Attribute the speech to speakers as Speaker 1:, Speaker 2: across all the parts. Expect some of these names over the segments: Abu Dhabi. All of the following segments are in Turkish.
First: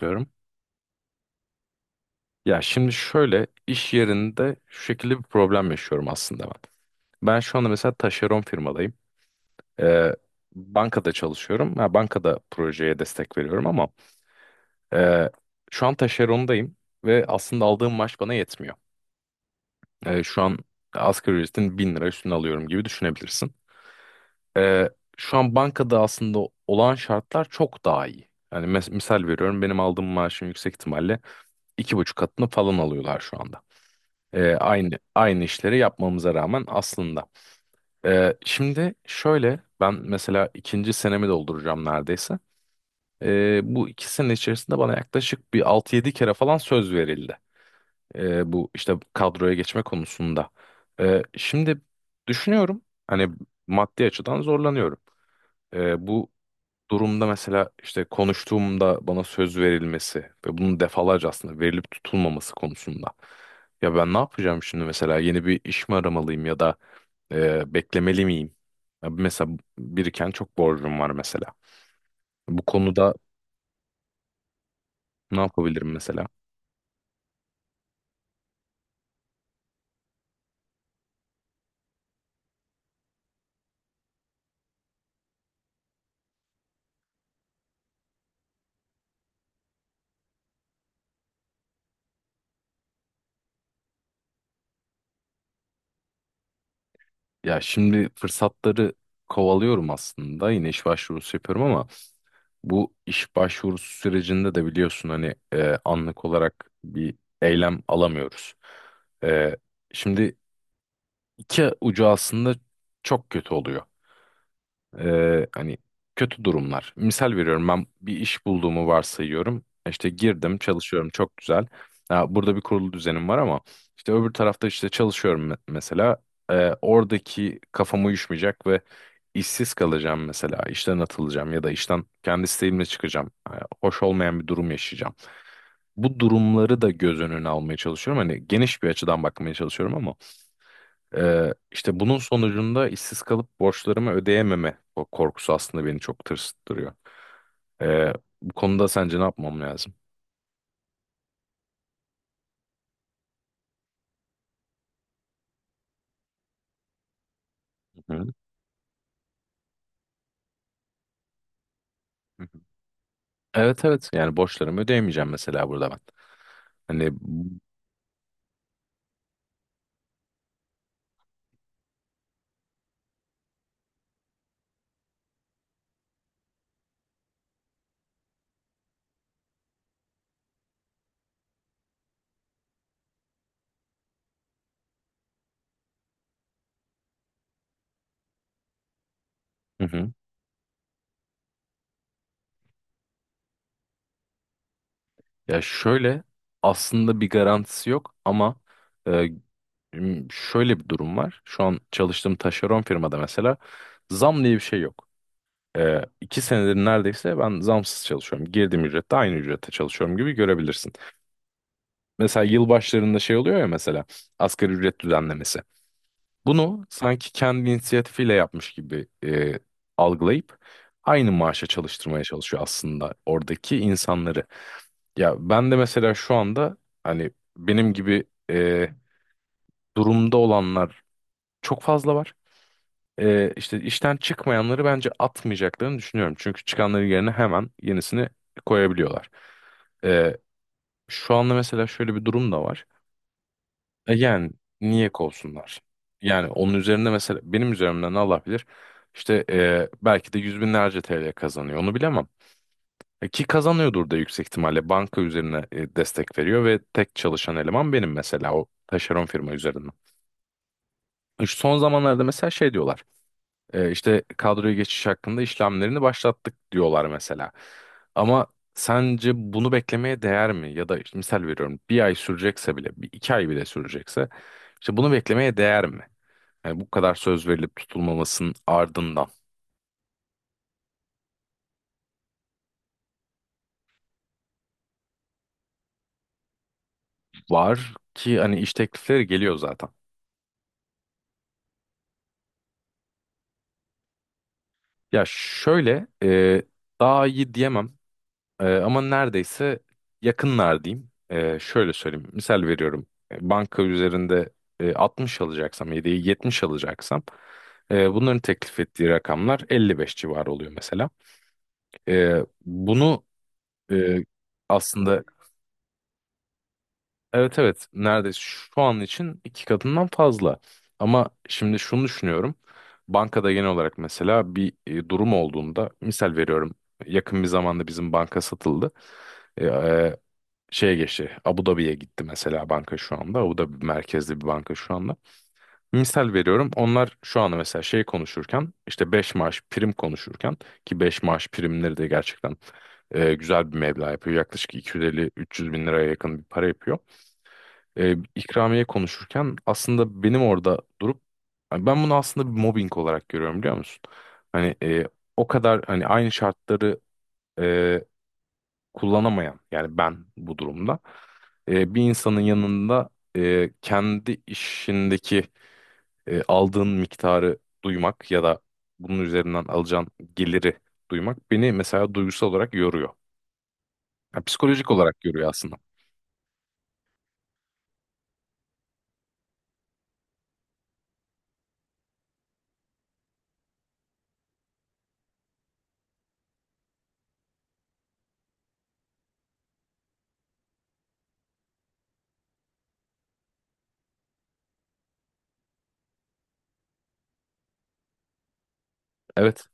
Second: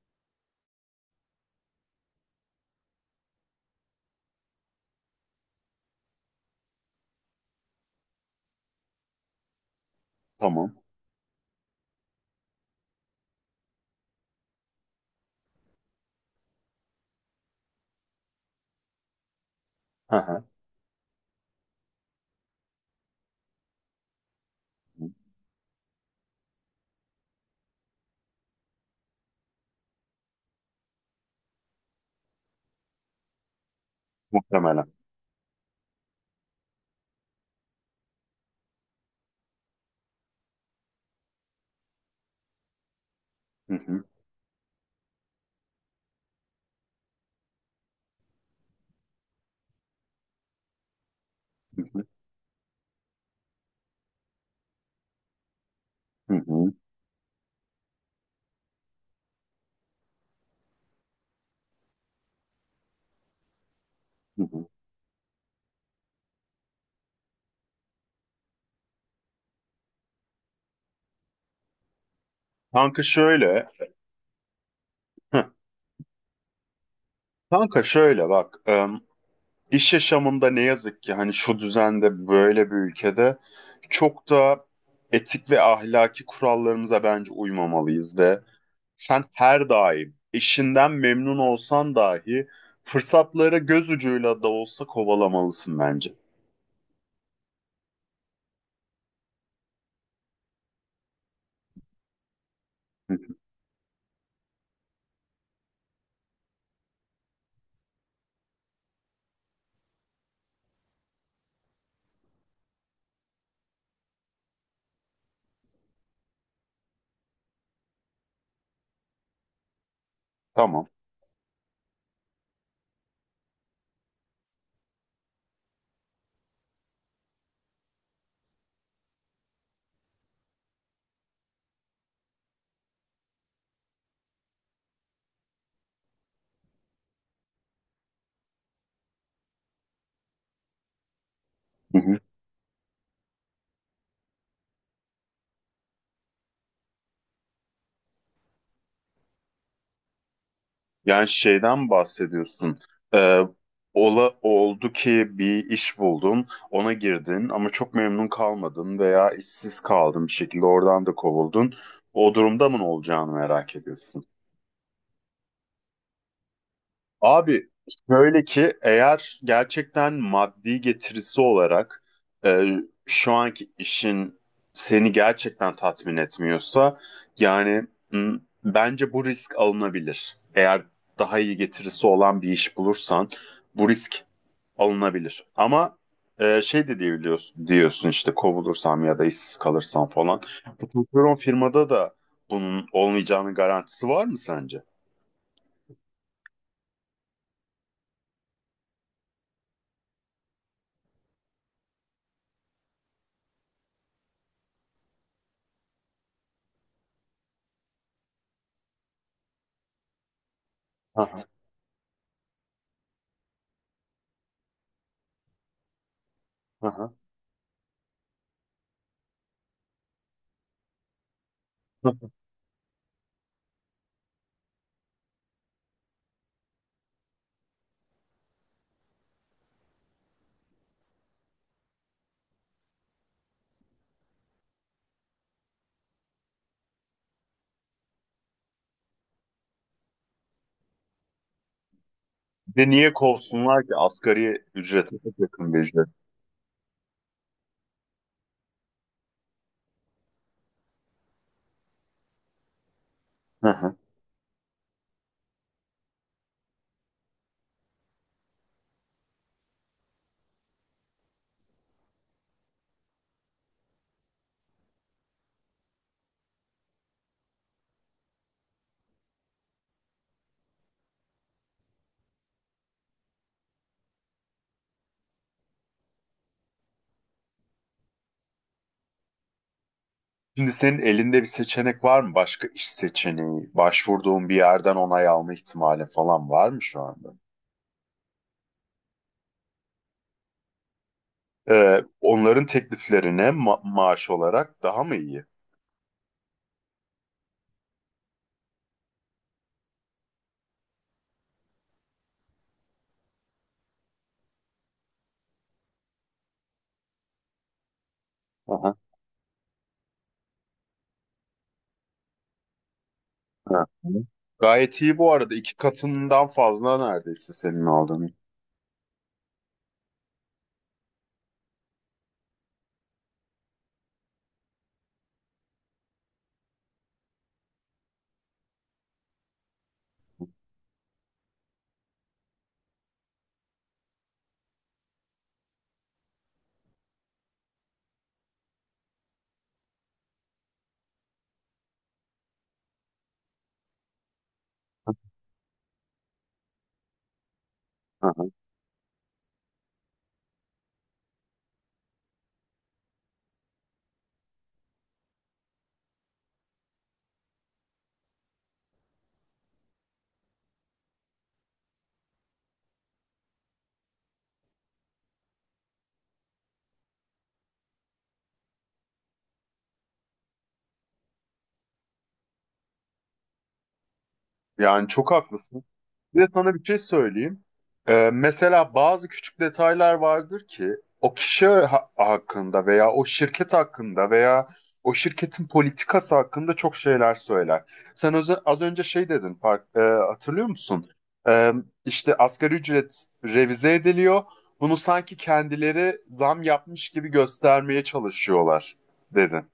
Speaker 1: Diyorum. Ya şimdi şöyle iş yerinde şu şekilde bir problem yaşıyorum aslında ben. Ben şu anda mesela taşeron firmadayım. Ee,
Speaker 2: Tamam.
Speaker 1: bankada çalışıyorum. Ha, bankada projeye destek veriyorum ama e, şu an taşerondayım ve aslında aldığım maaş bana yetmiyor.
Speaker 2: Hı
Speaker 1: Şu
Speaker 2: hı.
Speaker 1: an asgari ücretin bin lira üstüne alıyorum gibi düşünebilirsin. Ee, şu an bankada aslında olan şartlar çok daha iyi. Yani misal veriyorum benim aldığım maaşın yüksek ihtimalle 2,5 katını falan alıyorlar şu anda. E,
Speaker 2: Muhtemelen.
Speaker 1: aynı aynı işleri yapmamıza rağmen aslında. Şimdi şöyle ben mesela ikinci senemi dolduracağım neredeyse.
Speaker 2: Hı
Speaker 1: Bu
Speaker 2: hı.
Speaker 1: iki sene içerisinde bana yaklaşık bir altı yedi kere falan söz verildi. Bu işte kadroya geçme konusunda. Şimdi
Speaker 2: Hı hı.
Speaker 1: düşünüyorum hani maddi açıdan zorlanıyorum. Bu
Speaker 2: Hı hı.
Speaker 1: durumda mesela işte konuştuğumda bana söz verilmesi ve bunun defalarca aslında verilip tutulmaması konusunda. Ya ben ne
Speaker 2: Hı
Speaker 1: yapacağım
Speaker 2: hı.
Speaker 1: şimdi mesela yeni bir iş mi aramalıyım ya da beklemeli miyim? Ya mesela biriken çok borcum var mesela. Bu
Speaker 2: Kanka
Speaker 1: konuda
Speaker 2: şöyle.
Speaker 1: ne
Speaker 2: Heh.
Speaker 1: yapabilirim mesela?
Speaker 2: Kanka şöyle bak. İş yaşamında ne yazık ki hani şu düzende böyle bir ülkede çok da etik ve ahlaki kurallarımıza bence uymamalıyız ve sen her daim işinden memnun olsan dahi fırsatları göz ucuyla da olsa kovalamalısın bence.
Speaker 1: Ya şimdi fırsatları kovalıyorum aslında yine iş başvurusu yapıyorum ama bu
Speaker 2: Hı hı.
Speaker 1: iş başvurusu sürecinde de biliyorsun hani anlık olarak bir eylem alamıyoruz. E, şimdi iki ucu aslında çok kötü oluyor. Hani kötü durumlar. Misal veriyorum ben bir iş bulduğumu varsayıyorum. İşte girdim
Speaker 2: Tamam.
Speaker 1: çalışıyorum çok güzel. Ya burada bir kurulu düzenim var ama işte öbür tarafta işte çalışıyorum mesela. Oradaki kafam uyuşmayacak ve işsiz kalacağım mesela. İşten atılacağım ya da işten kendi isteğimle çıkacağım. Hoş olmayan bir durum yaşayacağım. Bu durumları da göz önüne almaya çalışıyorum. Hani geniş bir açıdan bakmaya çalışıyorum ama işte bunun sonucunda işsiz kalıp borçlarımı ödeyememe o korkusu aslında beni çok tırsıttırıyor. Ee, bu konuda sence ne yapmam lazım?
Speaker 2: Yani şeyden bahsediyorsun. Ee, Oldu ki bir iş buldun, ona girdin ama çok
Speaker 1: Hı hı.
Speaker 2: memnun kalmadın veya işsiz kaldın bir şekilde oradan da kovuldun. O
Speaker 1: Hı hı.
Speaker 2: durumda mı ne olacağını merak
Speaker 1: Evet evet
Speaker 2: ediyorsun.
Speaker 1: yani borçlarımı ödeyemeyeceğim mesela burada ben. Hani.
Speaker 2: Abi şöyle ki, eğer gerçekten maddi getirisi olarak e, şu anki işin seni gerçekten tatmin etmiyorsa, yani m, bence bu risk alınabilir. Eğer daha iyi getirisi olan bir iş bulursan bu risk alınabilir. Ama şey de diyebiliyorsun, diyorsun işte kovulursam ya da işsiz
Speaker 1: Hı
Speaker 2: kalırsam
Speaker 1: hı.
Speaker 2: falan. Bu patron firmada da bunun olmayacağının garantisi var mı sence?
Speaker 1: Ya şöyle aslında bir garantisi yok ama e, şöyle bir durum var. Şu an çalıştığım taşeron firmada mesela zam diye bir şey yok. İki senedir neredeyse ben zamsız çalışıyorum. Girdiğim ücrette aynı ücrette çalışıyorum gibi görebilirsin.
Speaker 2: Aha,
Speaker 1: Mesela yıl başlarında şey oluyor ya mesela asgari ücret düzenlemesi. Bunu
Speaker 2: aha.
Speaker 1: sanki kendi inisiyatifiyle yapmış gibi algılayıp aynı maaşa çalıştırmaya çalışıyor aslında oradaki insanları. Ya ben de mesela şu anda hani benim gibi e, durumda olanlar çok fazla var. E, işte işten çıkmayanları bence atmayacaklarını düşünüyorum. Çünkü çıkanların yerine hemen yenisini koyabiliyorlar. E, şu anda mesela şöyle bir durum da
Speaker 2: Bir
Speaker 1: var.
Speaker 2: de niye kovsunlar ki?
Speaker 1: Yani
Speaker 2: Asgari
Speaker 1: niye
Speaker 2: ücrete çok yakın bir
Speaker 1: kovsunlar?
Speaker 2: ücret.
Speaker 1: Yani onun üzerinde mesela benim üzerimden Allah bilir işte belki de yüz binlerce TL kazanıyor onu bilemem. Ki
Speaker 2: Hı hı.
Speaker 1: kazanıyordur da yüksek ihtimalle banka üzerine destek veriyor ve tek çalışan eleman benim mesela o taşeron firma üzerinden. Son zamanlarda mesela şey diyorlar. E, işte kadroya geçiş hakkında işlemlerini başlattık diyorlar mesela. Ama sence bunu beklemeye değer mi? Ya da işte misal veriyorum bir ay sürecekse bile, bir iki ay bile sürecekse işte bunu beklemeye değer mi? Yani bu kadar söz verilip tutulmamasının ardından
Speaker 2: Şimdi senin elinde bir seçenek var mı? Başka iş seçeneği, başvurduğun bir yerden onay alma ihtimali falan var mı şu anda?
Speaker 1: var ki hani iş teklifleri geliyor zaten.
Speaker 2: Onların tekliflerine maaş olarak daha mı
Speaker 1: Ya
Speaker 2: iyi?
Speaker 1: şöyle daha iyi diyemem. Ama neredeyse yakınlar diyeyim. Şöyle söyleyeyim. Misal veriyorum. Banka üzerinde 60 alacaksam, yedeği 70 alacaksam bunların
Speaker 2: Hı
Speaker 1: teklif
Speaker 2: hı.
Speaker 1: ettiği rakamlar 55 civarı oluyor mesela. Bunu
Speaker 2: Hı hı.
Speaker 1: e,
Speaker 2: Gayet iyi
Speaker 1: aslında
Speaker 2: bu arada. İki katından fazla neredeyse
Speaker 1: evet evet
Speaker 2: senin aldığın.
Speaker 1: neredeyse şu an için iki katından fazla. Ama şimdi şunu düşünüyorum. Bankada genel olarak mesela bir durum olduğunda misal veriyorum. Yakın bir zamanda bizim banka satıldı. E, e, şeye geçti. Abu Dhabi'ye gitti mesela banka şu anda. Abu Dhabi merkezli bir banka şu anda. Misal veriyorum. Onlar şu anda mesela şey konuşurken işte 5 maaş prim konuşurken ki 5 maaş primleri de gerçekten güzel bir meblağ yapıyor. Yaklaşık 250-300 bin liraya yakın bir para yapıyor. E,
Speaker 2: Hı hı.
Speaker 1: ikramiye konuşurken aslında benim orada durup hani ben bunu aslında bir mobbing olarak görüyorum biliyor musun? Hani o kadar hani aynı şartları e, kullanamayan yani ben bu durumda bir insanın yanında kendi işindeki aldığın miktarı duymak ya da bunun üzerinden alacağın geliri duymak beni mesela duygusal olarak yoruyor. Yani psikolojik
Speaker 2: Yani
Speaker 1: olarak
Speaker 2: çok
Speaker 1: yoruyor aslında.
Speaker 2: haklısın. Bir de sana bir şey söyleyeyim. Mesela bazı küçük detaylar vardır ki o kişi hakkında veya o şirket hakkında veya o şirketin politikası hakkında çok şeyler söyler. Sen az önce şey dedin, fark, hatırlıyor musun? Ee, işte asgari ücret revize ediliyor. Bunu sanki kendileri zam yapmış gibi göstermeye çalışıyorlar
Speaker 1: Evet.
Speaker 2: dedin.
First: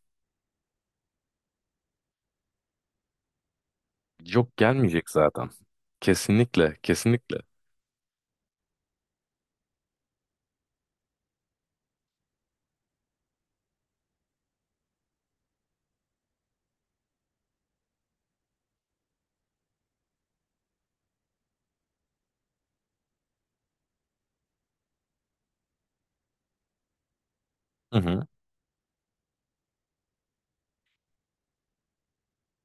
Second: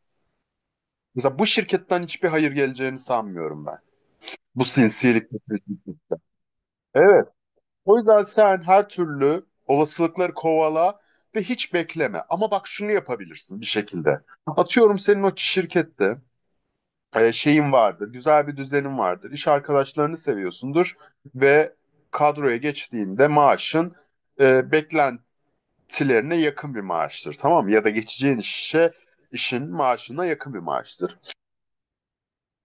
Speaker 2: Mesela bu şirketten hiçbir hayır geleceğini sanmıyorum ben.
Speaker 1: Yok
Speaker 2: Bu
Speaker 1: gelmeyecek
Speaker 2: sinsilik.
Speaker 1: zaten. Kesinlikle,
Speaker 2: Evet.
Speaker 1: kesinlikle.
Speaker 2: O yüzden sen her türlü olasılıkları kovala ve hiç bekleme. Ama bak şunu yapabilirsin bir şekilde. Atıyorum, senin o şirkette şeyin vardır, güzel bir düzenin vardır, iş arkadaşlarını seviyorsundur ve kadroya geçtiğinde maaşın beklentilerine yakın bir maaştır, tamam mı? Ya da
Speaker 1: Hı hı.
Speaker 2: geçeceğin işe, işin maaşına yakın bir maaştır.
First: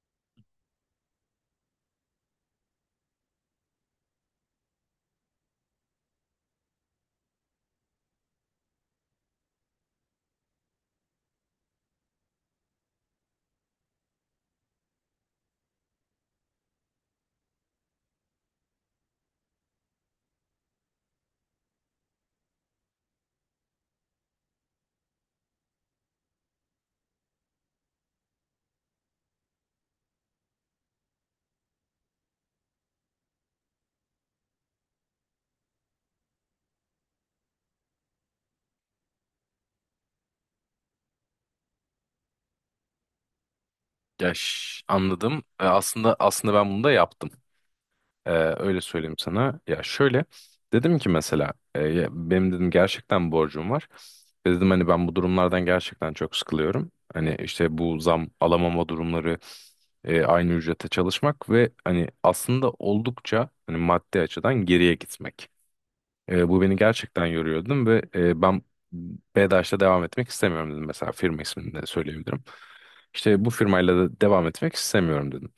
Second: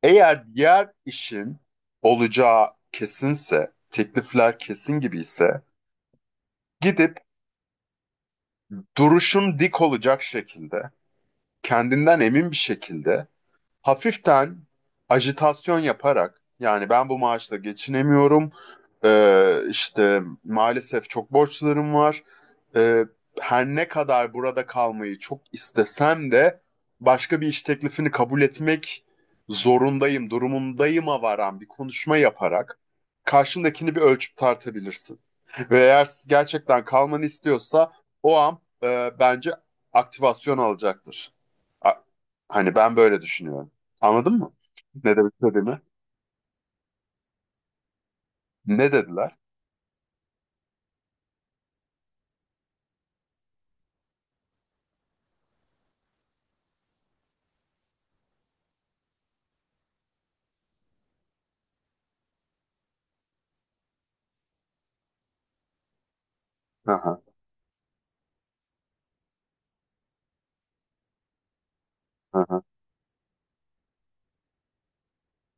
Speaker 2: Eğer diğer işin olacağı kesinse, teklifler kesin gibi ise, gidip duruşun dik olacak şekilde, kendinden emin bir şekilde, hafiften ajitasyon yaparak, yani ben bu maaşla geçinemiyorum, işte maalesef çok borçlarım var, Ee, her ne kadar burada kalmayı çok istesem de başka bir iş teklifini kabul etmek zorundayım, durumundayıma varan bir konuşma yaparak karşındakini bir ölçüp tartabilirsin. Ve eğer gerçekten kalmanı istiyorsa o an bence aktivasyon alacaktır. A- Hani ben böyle düşünüyorum.
Speaker 1: Ya
Speaker 2: Anladın mı? Ne demek
Speaker 1: anladım. E,
Speaker 2: istediğimi?
Speaker 1: aslında aslında ben bunu da yaptım. Ee, öyle
Speaker 2: Ne
Speaker 1: söyleyeyim
Speaker 2: dediler?
Speaker 1: sana. Ya şöyle dedim ki mesela ya benim dedim gerçekten borcum var. Ve dedim hani ben bu durumlardan gerçekten çok sıkılıyorum. Hani işte bu zam alamama durumları aynı ücrete çalışmak ve hani aslında oldukça hani maddi açıdan geriye gitmek. Bu beni
Speaker 2: Hı hı,
Speaker 1: gerçekten yoruyordu ve ben BEDAŞ'ta devam etmek istemiyorum dedim. Mesela firma ismini de söyleyebilirim.
Speaker 2: hı hı.
Speaker 1: İşte bu firmayla da devam etmek istemiyorum dedim.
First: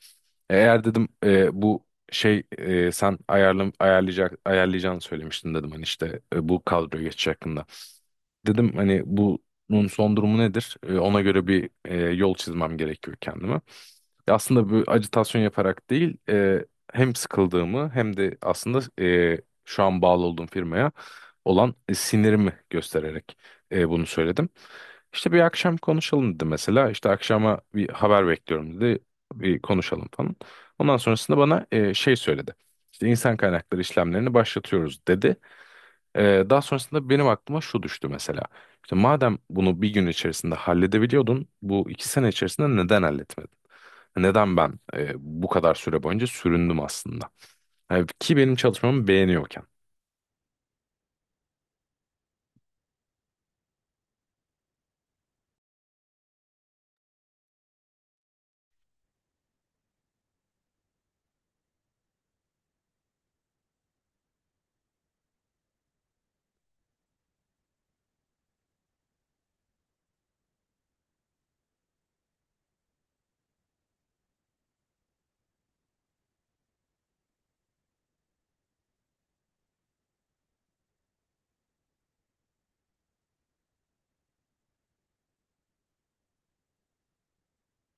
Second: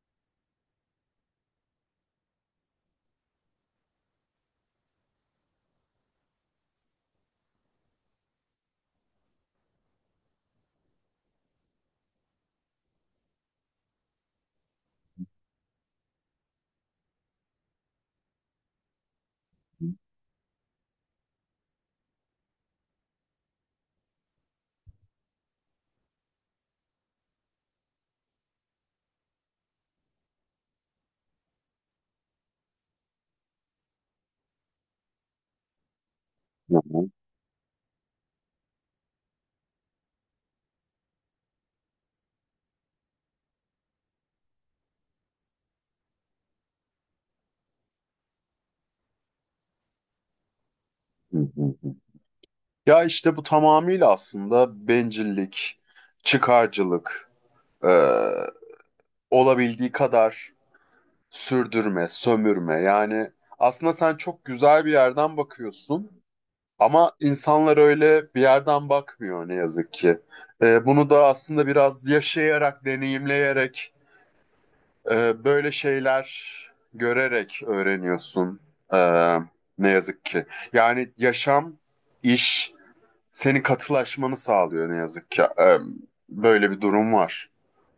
Speaker 1: Eğer dedim bu şey sen ayarlam ayarlayacak ayarlayacağını söylemiştin dedim hani işte bu kadroya geçiş hakkında. Dedim hani bunun son durumu nedir? Ona göre bir yol çizmem gerekiyor kendime. Aslında bu ajitasyon yaparak değil, hem sıkıldığımı hem de aslında şu an bağlı olduğum firmaya olan sinirimi göstererek bunu söyledim. İşte bir akşam konuşalım dedi mesela. İşte akşama bir haber bekliyorum dedi. Bir konuşalım falan. Ondan sonrasında bana şey söyledi. İşte insan kaynakları işlemlerini başlatıyoruz dedi. Daha
Speaker 2: Hı
Speaker 1: sonrasında
Speaker 2: hı,
Speaker 1: benim aklıma şu düştü mesela. İşte madem bunu bir gün içerisinde halledebiliyordun, bu iki sene içerisinde neden halletmedin? Neden ben bu kadar süre boyunca süründüm aslında? Yani ki benim çalışmamı beğeniyorken.
Speaker 2: hı hı, hı. Ya işte bu tamamıyla aslında bencillik, çıkarcılık, e, olabildiği kadar sürdürme, sömürme. Yani aslında sen çok güzel bir yerden bakıyorsun ama insanlar öyle bir yerden bakmıyor ne yazık ki. Bunu da aslında biraz yaşayarak, deneyimleyerek, böyle şeyler görerek öğreniyorsun. Ee, Ne yazık ki. Yani yaşam, iş seni katılaşmanı sağlıyor ne yazık ki. Böyle bir durum var.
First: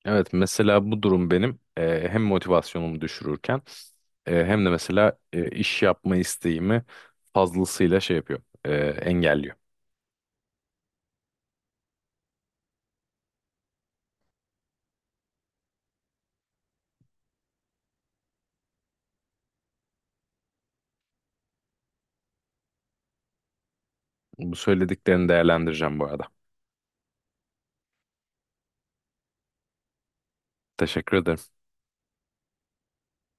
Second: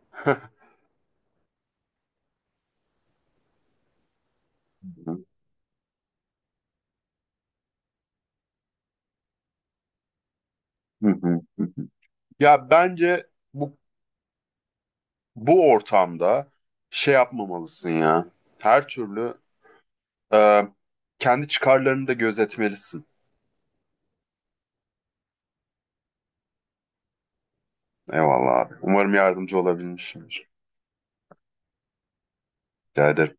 Speaker 1: Evet mesela bu durum benim hem motivasyonumu düşürürken hem de mesela
Speaker 2: Hı
Speaker 1: iş yapma isteğimi fazlasıyla şey yapıyor, engelliyor.
Speaker 2: hı. Ya bence bu bu ortamda şey yapmamalısın ya. Her türlü e, kendi çıkarlarını da gözetmelisin.
Speaker 1: Bu söylediklerini değerlendireceğim bu arada.
Speaker 2: Eyvallah abi. Umarım yardımcı olabilmişimdir.
Speaker 1: Teşekkür ederim.
Speaker 2: Rica ederim.